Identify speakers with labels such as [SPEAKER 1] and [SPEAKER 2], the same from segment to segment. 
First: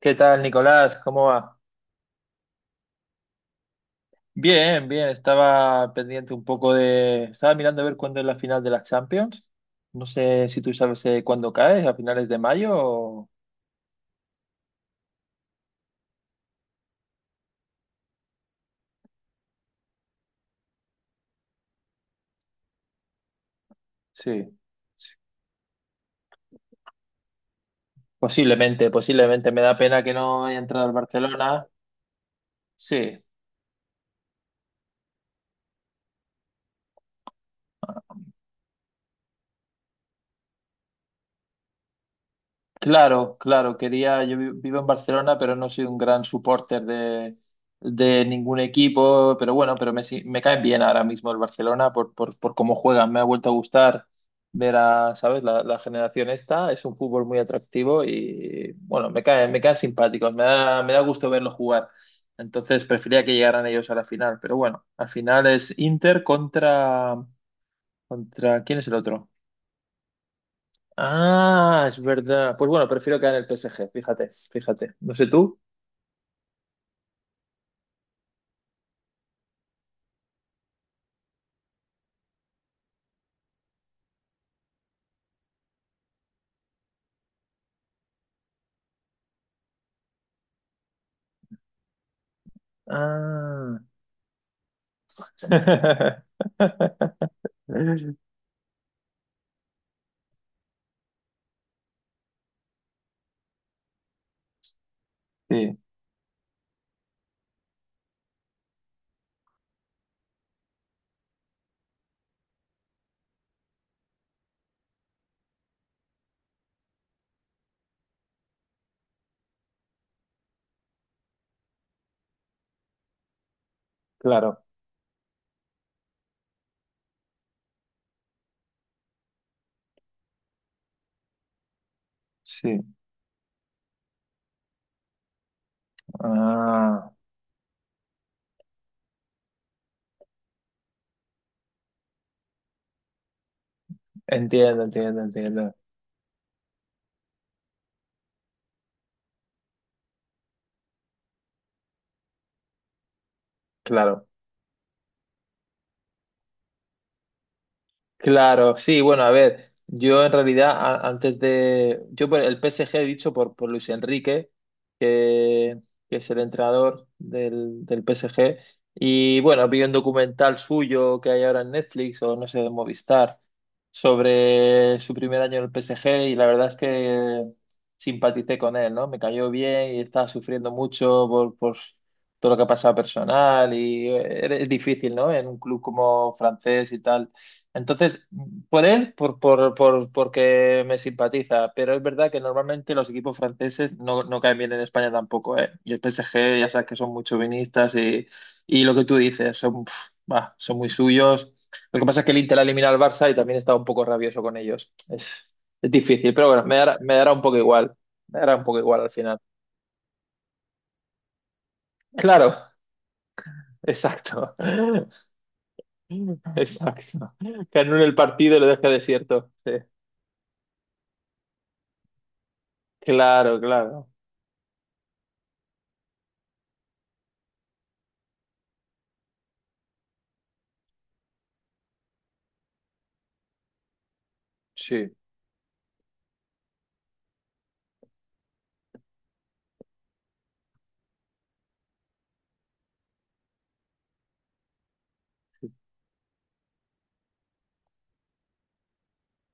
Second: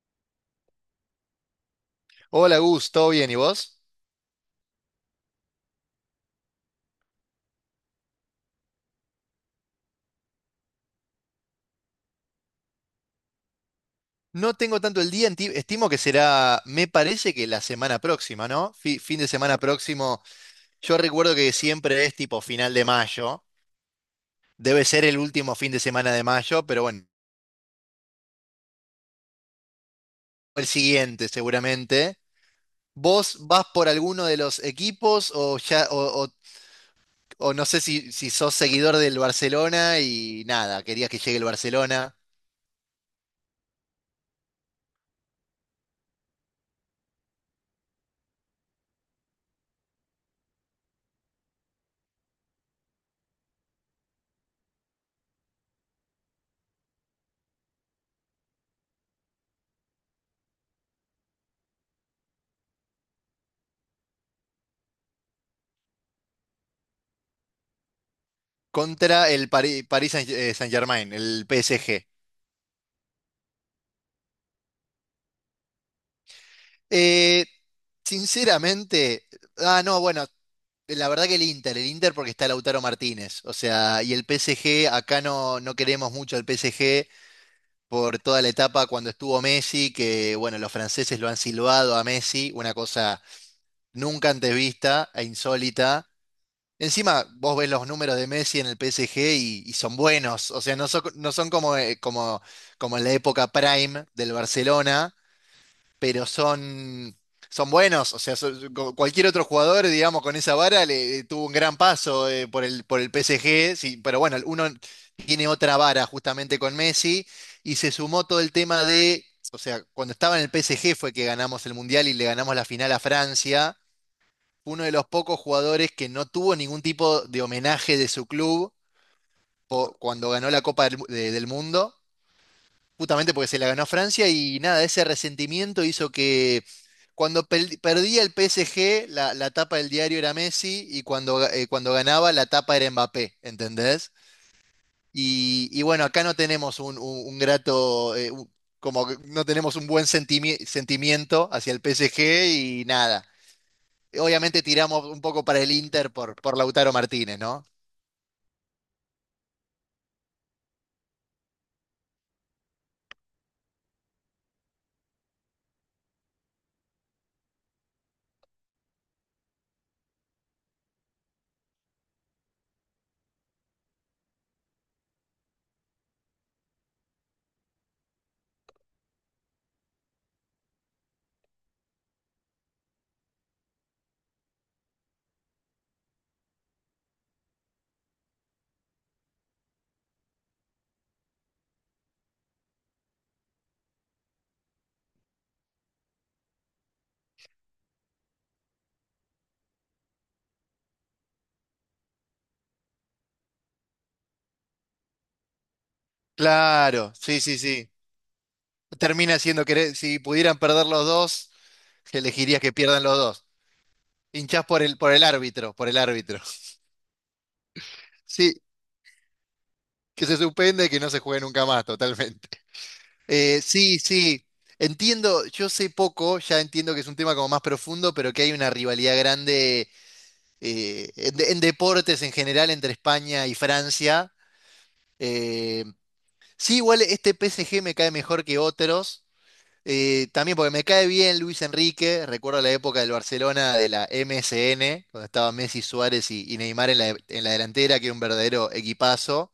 [SPEAKER 1] ¿Qué tal, Nicolás? ¿Cómo va?
[SPEAKER 2] Hola Gus, ¿todo bien? ¿Y vos?
[SPEAKER 1] Bien, bien. Estaba pendiente un poco de... Estaba mirando a ver cuándo es la final de la Champions. No sé si tú sabes cuándo cae, a finales de mayo o...
[SPEAKER 2] No tengo tanto el día, estimo que será, me parece que la semana próxima, ¿no? Fin de semana próximo. Yo recuerdo que siempre es tipo final de mayo.
[SPEAKER 1] Sí,
[SPEAKER 2] Debe ser el último fin de semana de mayo, pero bueno,
[SPEAKER 1] posiblemente, posiblemente. Me da pena que no haya
[SPEAKER 2] el
[SPEAKER 1] entrado al
[SPEAKER 2] siguiente
[SPEAKER 1] Barcelona.
[SPEAKER 2] seguramente.
[SPEAKER 1] Sí,
[SPEAKER 2] ¿Vos vas por alguno de los equipos o ya, o no sé si sos seguidor del Barcelona y nada, querías que llegue el Barcelona?
[SPEAKER 1] claro, claro, quería, vivo en Barcelona, pero no soy un gran supporter de ningún equipo, pero bueno, pero me, si- me caen bien ahora mismo el Barcelona por cómo juegan, me ha vuelto a gustar ver a, ¿sabes? La generación esta, es un fútbol muy atractivo y bueno, me caen simpáticos, me da gusto verlos jugar, entonces prefería que llegaran ellos a la final, pero bueno, al final es Inter contra, contra, ¿quién es el otro?
[SPEAKER 2] Contra el Paris, Saint-Germain, el
[SPEAKER 1] Ah, es
[SPEAKER 2] PSG.
[SPEAKER 1] verdad. Pues bueno, prefiero quedar en el PSG, fíjate, fíjate. No sé tú.
[SPEAKER 2] Eh, Sinceramente, no, bueno, la verdad que el Inter, el Inter, porque está Lautaro Martínez. O sea, y el PSG, acá no queremos mucho al PSG por toda la etapa cuando estuvo Messi, que bueno, los franceses lo han silbado a Messi, una cosa
[SPEAKER 1] Ah.
[SPEAKER 2] nunca antes vista e insólita. Encima, vos ves los números de Messi en el PSG y son buenos. O sea, no son como en la época prime del Barcelona,
[SPEAKER 1] Sí,
[SPEAKER 2] pero son buenos. O sea, cualquier otro jugador, digamos, con esa vara le tuvo un gran paso por el PSG. Sí, pero bueno, uno tiene otra vara justamente con Messi y se sumó todo el tema de. O sea, cuando estaba en el PSG fue que ganamos el Mundial y le ganamos la final a Francia.
[SPEAKER 1] claro,
[SPEAKER 2] Uno de los pocos jugadores que no tuvo ningún tipo de homenaje de su club cuando ganó la Copa del Mundo,
[SPEAKER 1] sí.
[SPEAKER 2] justamente porque se la ganó Francia. Y nada, ese resentimiento hizo que
[SPEAKER 1] Ah,
[SPEAKER 2] cuando perdía el PSG, la tapa del diario era Messi y cuando ganaba, la tapa era Mbappé, ¿entendés?
[SPEAKER 1] entiendo, entiendo,
[SPEAKER 2] Y,
[SPEAKER 1] entiendo.
[SPEAKER 2] y bueno, acá no tenemos como que no tenemos un buen sentimiento hacia el PSG y nada.
[SPEAKER 1] Claro.
[SPEAKER 2] Obviamente tiramos un poco para el Inter por Lautaro Martínez, ¿no?
[SPEAKER 1] Claro, sí, bueno, a ver, yo en realidad yo por el PSG he dicho por Luis Enrique, que, que es el entrenador del PSG, y bueno, vi un documental suyo que hay ahora en Netflix o no sé, en Movistar, sobre su primer año en el PSG y la verdad es que simpaticé con él, ¿no? Me cayó bien y estaba sufriendo mucho por todo lo que ha pasado personal y es difícil, ¿no? En un club como francés y tal. Entonces, por él, porque me simpatiza, pero es verdad que normalmente los equipos franceses no, no caen bien en España tampoco, ¿eh? Y el PSG, ya sabes que son muy chauvinistas y lo que tú dices, son, pf, bah, son muy suyos. Lo que pasa es que el Inter ha eliminado al Barça y también está un poco rabioso con ellos. Es difícil, pero bueno, me dará,
[SPEAKER 2] Claro,
[SPEAKER 1] me dará
[SPEAKER 2] sí,
[SPEAKER 1] un poco
[SPEAKER 2] sí, sí.
[SPEAKER 1] igual. Me dará un poco igual al final.
[SPEAKER 2] Termina siendo que si pudieran perder los dos,
[SPEAKER 1] Claro,
[SPEAKER 2] elegirías que pierdan los dos.
[SPEAKER 1] exacto.
[SPEAKER 2] Hinchás por el árbitro, por el árbitro.
[SPEAKER 1] Exacto. Que anule el
[SPEAKER 2] Sí,
[SPEAKER 1] partido y lo deje desierto. Sí.
[SPEAKER 2] que se suspende y que no se juegue nunca más, totalmente.
[SPEAKER 1] Claro,
[SPEAKER 2] Sí,
[SPEAKER 1] claro.
[SPEAKER 2] sí. Entiendo, yo sé poco, ya entiendo que es un tema como más profundo, pero que hay una rivalidad grande en, deportes en general entre España y Francia.
[SPEAKER 1] Sí.
[SPEAKER 2] Eh, Sí, igual este PSG me cae mejor que otros. También porque me cae bien Luis Enrique. Recuerdo la época del Barcelona de la MSN, cuando estaba Messi, Suárez y Neymar en la delantera, que era un verdadero equipazo,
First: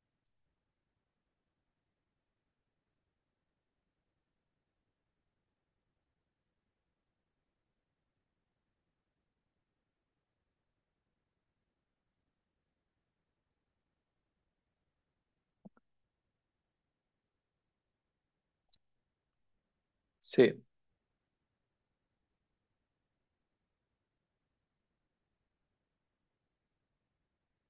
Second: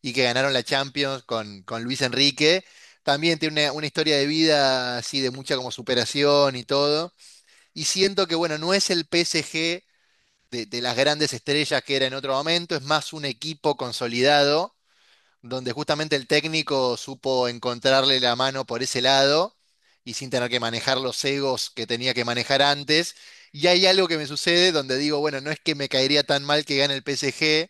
[SPEAKER 2] y que ganaron la Champions con Luis Enrique. También tiene una historia de vida así de mucha como superación y todo. Y siento que, bueno, no es el PSG de las grandes estrellas que era en otro momento, es más un equipo consolidado donde justamente el técnico supo encontrarle la mano por ese lado y sin tener que
[SPEAKER 1] Sí,
[SPEAKER 2] manejar los egos que tenía que manejar antes. Y hay algo que me sucede donde digo, bueno, no es que me caería tan mal que gane el PSG,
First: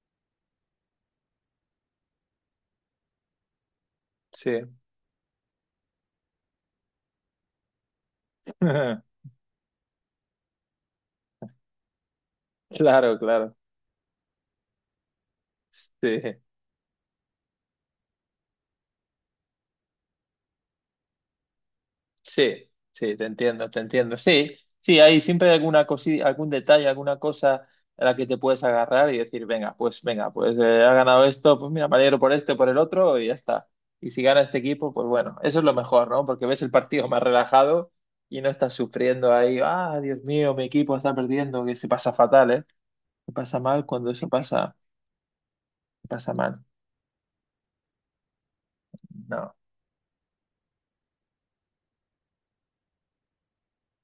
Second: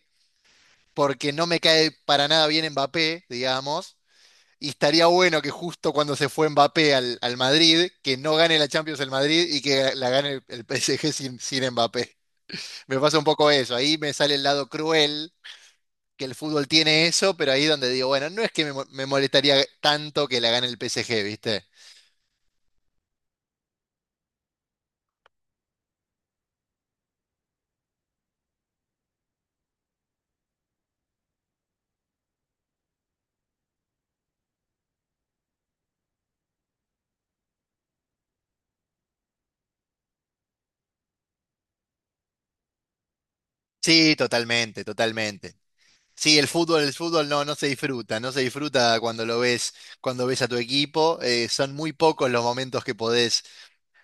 [SPEAKER 2] porque no me cae para nada bien Mbappé, digamos,
[SPEAKER 1] sí.
[SPEAKER 2] y estaría bueno que justo cuando se fue Mbappé al Madrid, que no gane la Champions el Madrid y que la gane el PSG sin Mbappé. Me pasa
[SPEAKER 1] Claro,
[SPEAKER 2] un poco
[SPEAKER 1] claro.
[SPEAKER 2] eso, ahí me sale el lado cruel que el
[SPEAKER 1] Sí,
[SPEAKER 2] fútbol tiene eso, pero ahí donde digo, bueno, no es que me molestaría tanto que la gane el PSG, ¿viste?
[SPEAKER 1] sí, sí, te entiendo, te entiendo. Sí, sí, hay siempre alguna cosita, algún detalle, alguna cosa a la que te puedes agarrar y decir, venga, pues venga, pues ha ganado esto, pues mira, me alegro por este, por el otro y ya está. Y si gana este equipo, pues bueno, eso es lo mejor, ¿no? Porque ves el partido más relajado y no estás sufriendo ahí, ah, Dios mío, mi equipo está perdiendo, que se pasa fatal, ¿eh? Se pasa mal cuando
[SPEAKER 2] Sí,
[SPEAKER 1] eso pasa,
[SPEAKER 2] totalmente, totalmente.
[SPEAKER 1] pasa
[SPEAKER 2] Sí, el
[SPEAKER 1] mal.
[SPEAKER 2] fútbol, el fútbol no se disfruta, no se disfruta cuando lo
[SPEAKER 1] No,
[SPEAKER 2] ves, cuando ves a tu equipo. Son muy pocos los momentos que podés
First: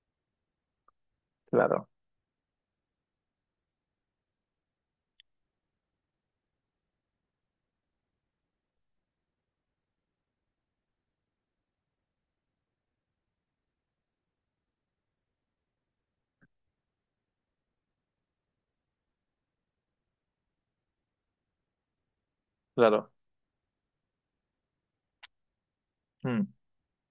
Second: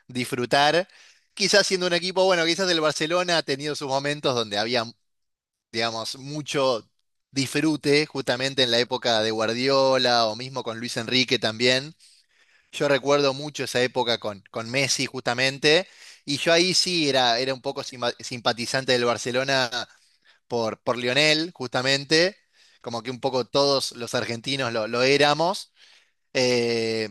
[SPEAKER 2] disfrutar. Quizás siendo
[SPEAKER 1] claro,
[SPEAKER 2] un equipo, bueno, quizás el Barcelona ha tenido sus momentos donde había, digamos, mucho disfrute, justamente en la época de Guardiola o mismo con Luis Enrique también. Yo recuerdo mucho esa época con Messi justamente, y yo ahí sí era un poco simpatizante del Barcelona por Lionel, justamente, como que
[SPEAKER 1] claro.
[SPEAKER 2] un poco todos los argentinos lo éramos.
[SPEAKER 1] Mm.
[SPEAKER 2] Eh,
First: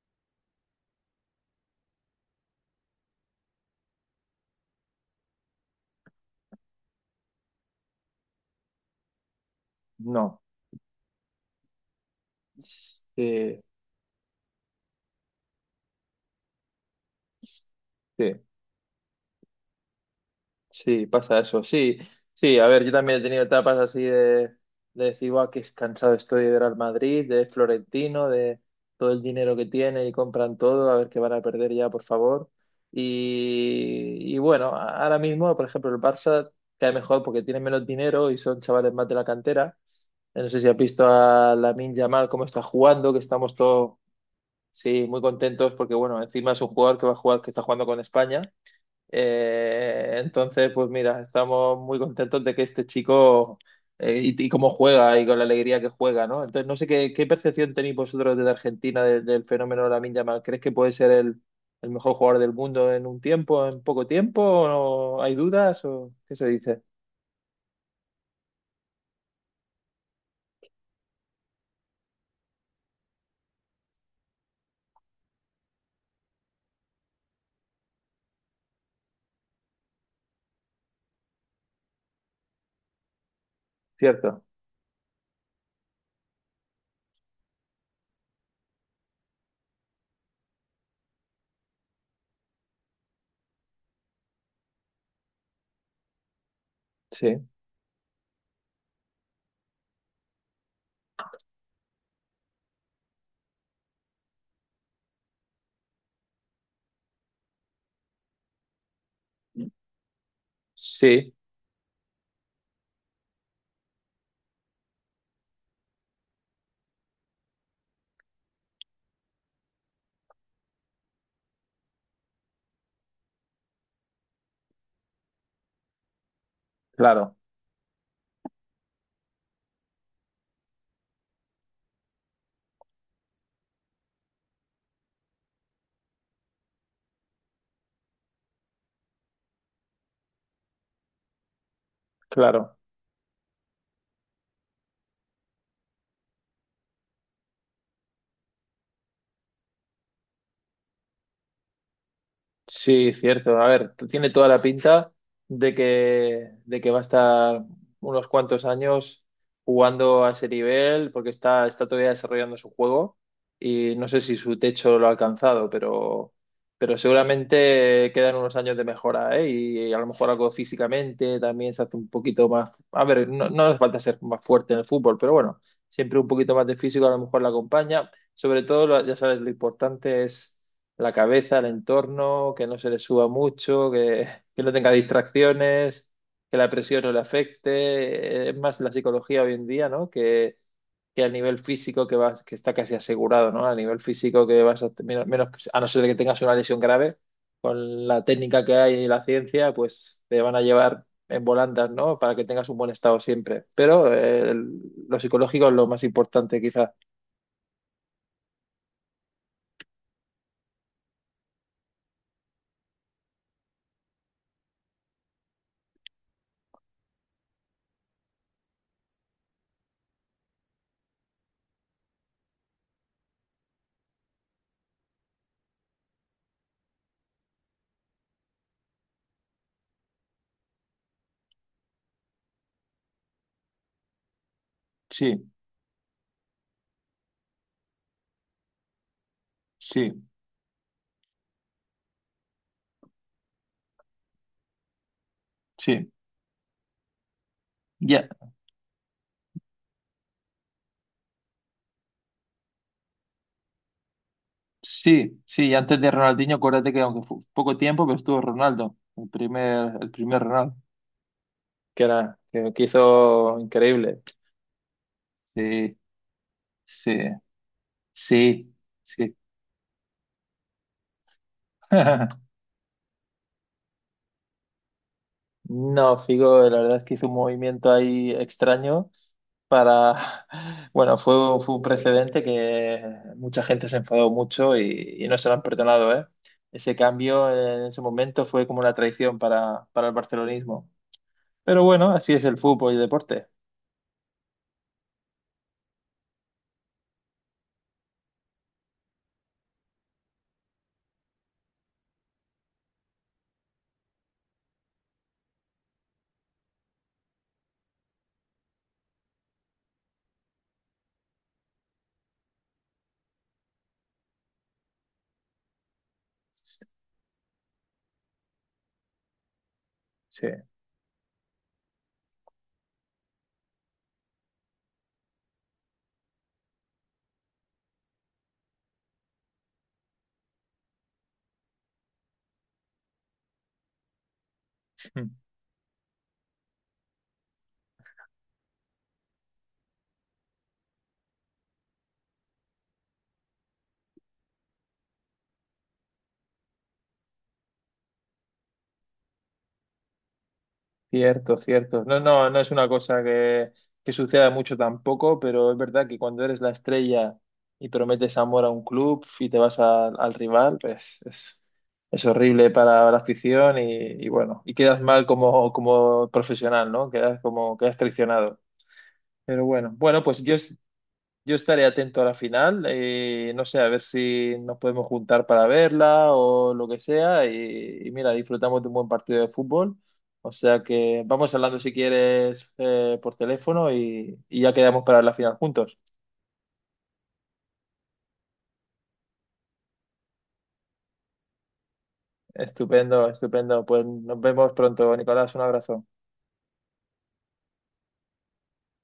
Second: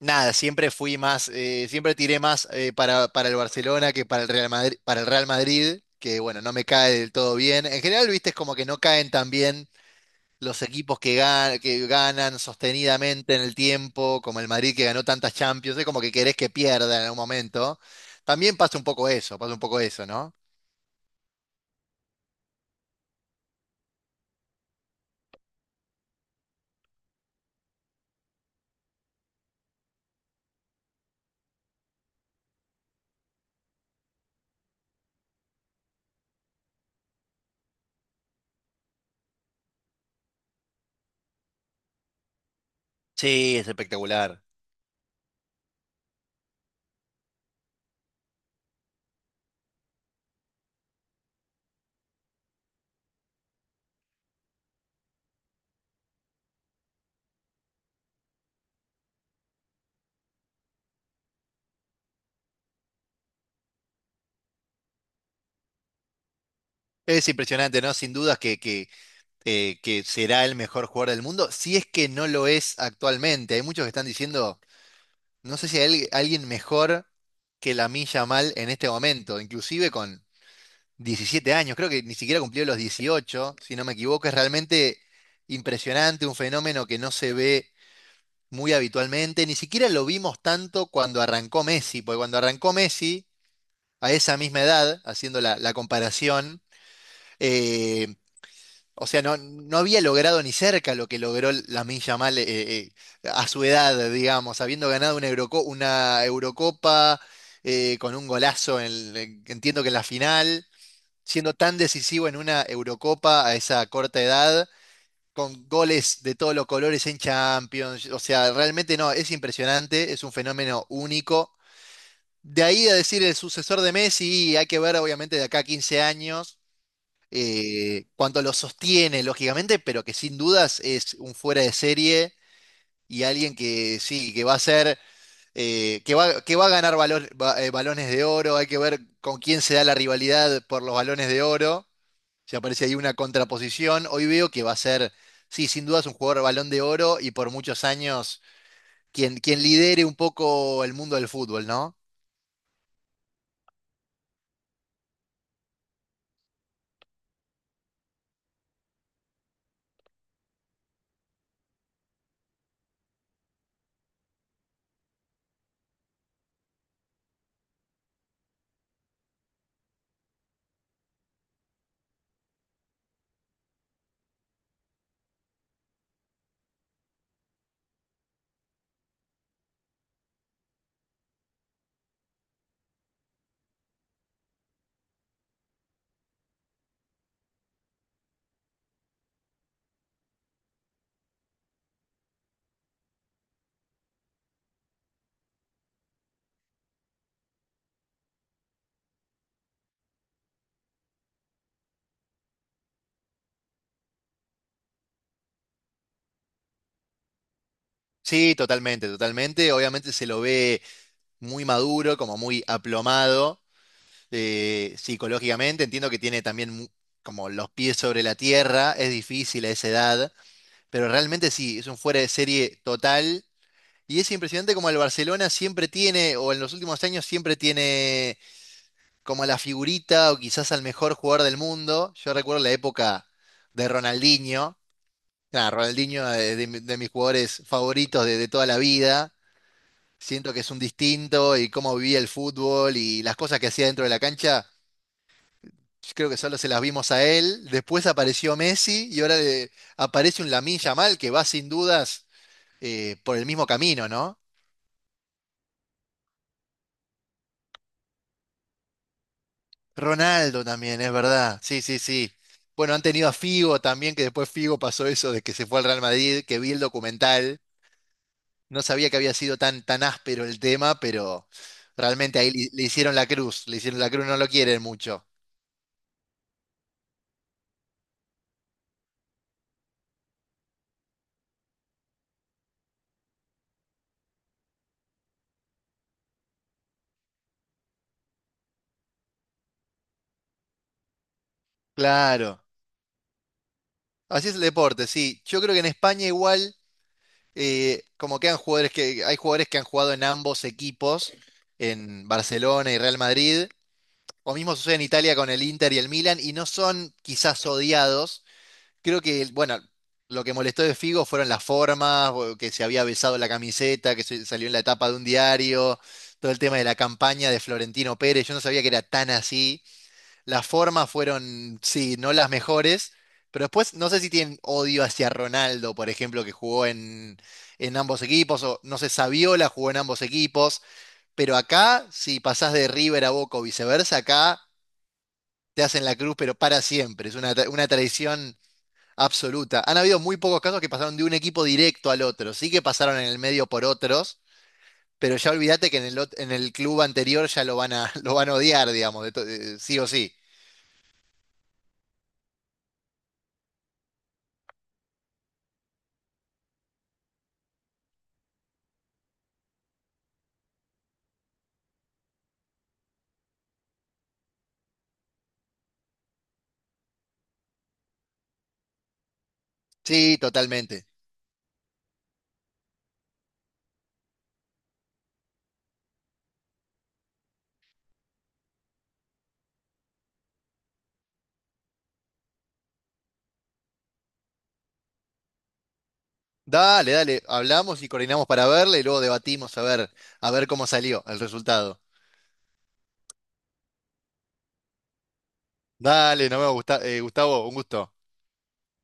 [SPEAKER 2] Nada, siempre fui más, siempre tiré más para el Barcelona que para el Real Madrid, que bueno, no me cae del todo bien. En general, viste, es como que no caen tan bien
[SPEAKER 1] No.
[SPEAKER 2] los equipos que ganan sostenidamente en el
[SPEAKER 1] Sí,
[SPEAKER 2] tiempo, como el Madrid que ganó tantas Champions, es como que querés que pierda en algún momento.
[SPEAKER 1] sí,
[SPEAKER 2] También pasa un poco eso, pasa un poco eso, ¿no?
[SPEAKER 1] sí, pasa eso. Sí, sí, a ver, yo también he tenido etapas así de decir, guau, qué cansado estoy de ver al Madrid, de Florentino, de todo el dinero que tiene y compran todo, a ver qué van a perder ya, por favor. Y bueno, ahora mismo, por ejemplo, el Barça cae mejor porque tiene menos dinero y son chavales más de la cantera. No sé si has visto a Lamine Yamal cómo está jugando, que estamos
[SPEAKER 2] Sí, es
[SPEAKER 1] todos
[SPEAKER 2] espectacular.
[SPEAKER 1] sí, muy contentos porque, bueno, encima es un jugador que va a jugar, que está jugando con España. Entonces, pues mira, estamos muy contentos de que este chico y cómo juega y con la alegría que juega, ¿no? Entonces, no sé qué, qué percepción tenéis vosotros desde Argentina del fenómeno Lamine Yamal. ¿Crees que puede ser el mejor jugador del mundo en un tiempo, en poco tiempo? ¿O no? ¿Hay dudas? ¿O qué se dice?
[SPEAKER 2] Es impresionante, ¿no? Sin dudas que será el mejor jugador del mundo, si es que no lo es actualmente. Hay muchos que están diciendo, no sé si hay alguien mejor que Lamine Yamal en este momento, inclusive con 17 años, creo que ni siquiera cumplió los 18 si no me equivoco, es
[SPEAKER 1] ¿Cierto?
[SPEAKER 2] realmente impresionante, un fenómeno que no se ve muy habitualmente, ni siquiera lo vimos tanto cuando arrancó Messi, porque cuando arrancó Messi, a esa misma edad, haciendo la comparación,
[SPEAKER 1] Sí.
[SPEAKER 2] eh, o sea, no había logrado ni cerca lo que logró Lamine Yamal, eh, a su edad, digamos, habiendo ganado una Eurocopa con un golazo, entiendo que en la final,
[SPEAKER 1] Sí,
[SPEAKER 2] siendo tan decisivo en una Eurocopa a esa corta edad, con goles de todos los colores en Champions. O sea, realmente no, es impresionante, es un fenómeno único. De ahí a decir el sucesor de Messi, hay que ver obviamente de acá a 15 años
[SPEAKER 1] claro,
[SPEAKER 2] cuánto lo sostiene, lógicamente, pero que sin dudas es un fuera de serie y alguien que sí, que va a ser, que va a ganar balones de oro. Hay que ver con quién se da la rivalidad por los balones de oro. Ya
[SPEAKER 1] claro.
[SPEAKER 2] aparece ahí una contraposición. Hoy veo que va a ser, sí, sin duda es un jugador Balón de Oro y por muchos años quien lidere un poco el mundo del fútbol, ¿no?
[SPEAKER 1] Sí, cierto. A ver, tiene toda la pinta de que va a estar unos cuantos años jugando a ese nivel, porque está, está todavía desarrollando su juego y no sé si su techo lo ha alcanzado, pero seguramente quedan unos años de mejora, ¿eh? Y a lo mejor algo físicamente también se hace un poquito más. A ver, no, no hace falta ser más fuerte en el fútbol, pero bueno, siempre un poquito más de físico a lo mejor la acompaña. Sobre todo, ya sabes, lo importante es la cabeza, el entorno, que no se le suba mucho, que no tenga distracciones, que la presión no le afecte. Es más la psicología hoy en día, ¿no? Que al nivel físico que vas, que está casi asegurado, ¿no? Al nivel físico que vas a, a no ser de que tengas una lesión grave, con la técnica que hay y la ciencia, pues te van a llevar en volandas, ¿no? Para que tengas un buen estado siempre. Pero lo psicológico es lo más importante, quizás.
[SPEAKER 2] Sí, totalmente, totalmente. Obviamente se lo ve muy maduro, como muy aplomado psicológicamente. Entiendo que tiene también como los pies sobre la tierra. Es difícil a esa edad, pero realmente sí, es un fuera de serie total. Y es impresionante como el Barcelona siempre tiene, o en los últimos años siempre tiene como a la figurita o quizás al mejor jugador del mundo. Yo recuerdo la época de Ronaldinho.
[SPEAKER 1] Sí,
[SPEAKER 2] Nada, Ronaldinho, de, de mis jugadores favoritos de toda la vida.
[SPEAKER 1] sí,
[SPEAKER 2] Siento que es un distinto y cómo vivía el fútbol y las cosas que hacía dentro de la cancha.
[SPEAKER 1] sí.
[SPEAKER 2] Yo creo que solo se las vimos a él. Después
[SPEAKER 1] Ya,
[SPEAKER 2] apareció Messi y ahora aparece un Lamine Yamal que va sin dudas, por el mismo camino, ¿no?
[SPEAKER 1] sí, sí, y antes de Ronaldinho, acuérdate que aunque fue poco tiempo, pero estuvo Ronaldo, el primer
[SPEAKER 2] Ronaldo
[SPEAKER 1] Ronaldo.
[SPEAKER 2] también, es verdad. Sí, sí,
[SPEAKER 1] Que
[SPEAKER 2] sí.
[SPEAKER 1] era, que
[SPEAKER 2] Bueno, han tenido a
[SPEAKER 1] hizo
[SPEAKER 2] Figo también,
[SPEAKER 1] increíble.
[SPEAKER 2] que después Figo pasó eso de que se fue al
[SPEAKER 1] Sí,
[SPEAKER 2] Real Madrid, que vi el
[SPEAKER 1] sí,
[SPEAKER 2] documental.
[SPEAKER 1] sí,
[SPEAKER 2] No sabía que había
[SPEAKER 1] sí.
[SPEAKER 2] sido tan, tan áspero el tema, pero realmente ahí le hicieron la cruz, le hicieron la cruz, no lo quieren mucho.
[SPEAKER 1] No, Figo, la verdad es que hizo un movimiento ahí extraño para, bueno, fue, fue un precedente que mucha gente se enfadó mucho y no se lo han perdonado, ¿eh? Ese cambio en ese momento fue como una traición para el barcelonismo. Pero bueno, así es el
[SPEAKER 2] Claro.
[SPEAKER 1] fútbol y el deporte.
[SPEAKER 2] Así es el deporte, sí. Yo creo que en España igual, como que han jugadores que, hay jugadores que han jugado en ambos equipos, en Barcelona y Real Madrid. O mismo sucede en Italia con el Inter y el Milan, y no son quizás odiados. Creo que, bueno, lo que molestó de Figo fueron las formas, o que se había besado la camiseta, salió en la tapa de un diario, todo el tema de la campaña de Florentino Pérez, yo no sabía que era tan así.
[SPEAKER 1] Sí,
[SPEAKER 2] Las formas fueron, sí, no las mejores, pero después no sé si tienen odio hacia Ronaldo, por ejemplo, que jugó en, ambos equipos, o no sé, Saviola jugó en ambos equipos, pero acá, si pasás de River a Boca o viceversa, acá te hacen la cruz, pero para siempre, es una traición absoluta. Han habido muy pocos casos que pasaron de un equipo directo al otro. Sí que pasaron en el medio por otros, pero ya olvídate que en el club anterior ya lo van a, lo van a odiar, digamos, sí o sí.
[SPEAKER 1] cierto, cierto. No, no, no es una cosa que suceda mucho tampoco, pero es verdad que cuando eres la estrella y prometes amor a un club y te vas al rival, pues es horrible para la afición y bueno, y quedas mal como, como profesional, ¿no? Quedas como, quedas traicionado. Pero bueno, bueno,
[SPEAKER 2] Sí,
[SPEAKER 1] pues yo
[SPEAKER 2] totalmente.
[SPEAKER 1] yo estaré atento a la final, no sé, a ver si nos podemos juntar para verla o lo que sea. Y mira, disfrutamos de un buen partido de fútbol. O sea que vamos hablando si quieres por teléfono y ya quedamos para la final juntos.
[SPEAKER 2] Dale, dale, hablamos y coordinamos para verla y luego debatimos a ver cómo salió el resultado.
[SPEAKER 1] Estupendo, estupendo. Pues nos vemos pronto, Nicolás. Un abrazo.
[SPEAKER 2] Dale, no me gusta, Gustavo, un gusto.